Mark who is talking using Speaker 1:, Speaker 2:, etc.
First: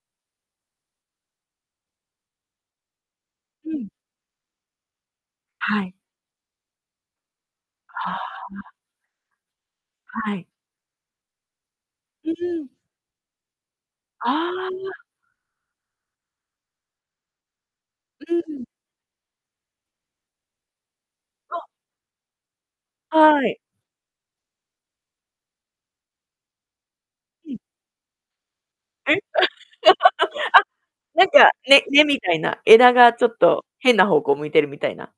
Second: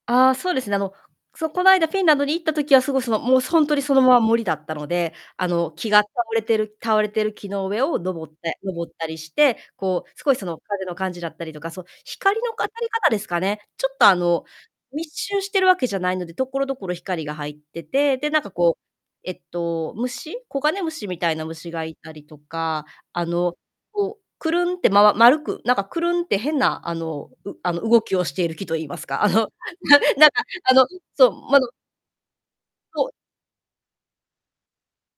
Speaker 1: あ、そうですね。あの、そう、この間フィンランドに行った時はすご、その、もう、そう、ほん
Speaker 2: う
Speaker 1: とに
Speaker 2: ん。
Speaker 1: そのまま森だったので、あの、
Speaker 2: は
Speaker 1: 木
Speaker 2: い。
Speaker 1: が倒れてる倒れてる木の上を
Speaker 2: はあ、
Speaker 1: 登っ
Speaker 2: あ。
Speaker 1: て登ったりして、こうすご
Speaker 2: は
Speaker 1: いそ
Speaker 2: い。
Speaker 1: の風の感じだったりとか、そう、
Speaker 2: う
Speaker 1: 光の
Speaker 2: ー
Speaker 1: か
Speaker 2: ん。
Speaker 1: たり方ですかね。ちょっとあ
Speaker 2: あ
Speaker 1: の、
Speaker 2: あ。
Speaker 1: 密集しているわけじゃないので、所々光が入ってて、で、
Speaker 2: う
Speaker 1: なんか、
Speaker 2: ん。
Speaker 1: こう、えっと、虫、コガネムシみたいな
Speaker 2: そう。
Speaker 1: 虫がいたりとか。あ
Speaker 2: は
Speaker 1: の、
Speaker 2: い。
Speaker 1: こう、クルンってまわ丸く、なんかクルンって変なあの、
Speaker 2: う
Speaker 1: う
Speaker 2: ん。
Speaker 1: あの、動きをしている木と言います
Speaker 2: え。
Speaker 1: か、あの、ななんかあの、う
Speaker 2: あ、な
Speaker 1: そ
Speaker 2: んか
Speaker 1: う、まど
Speaker 2: 根根みたいな、枝
Speaker 1: そう。
Speaker 2: がちょっと変な方向向いてるみたいな？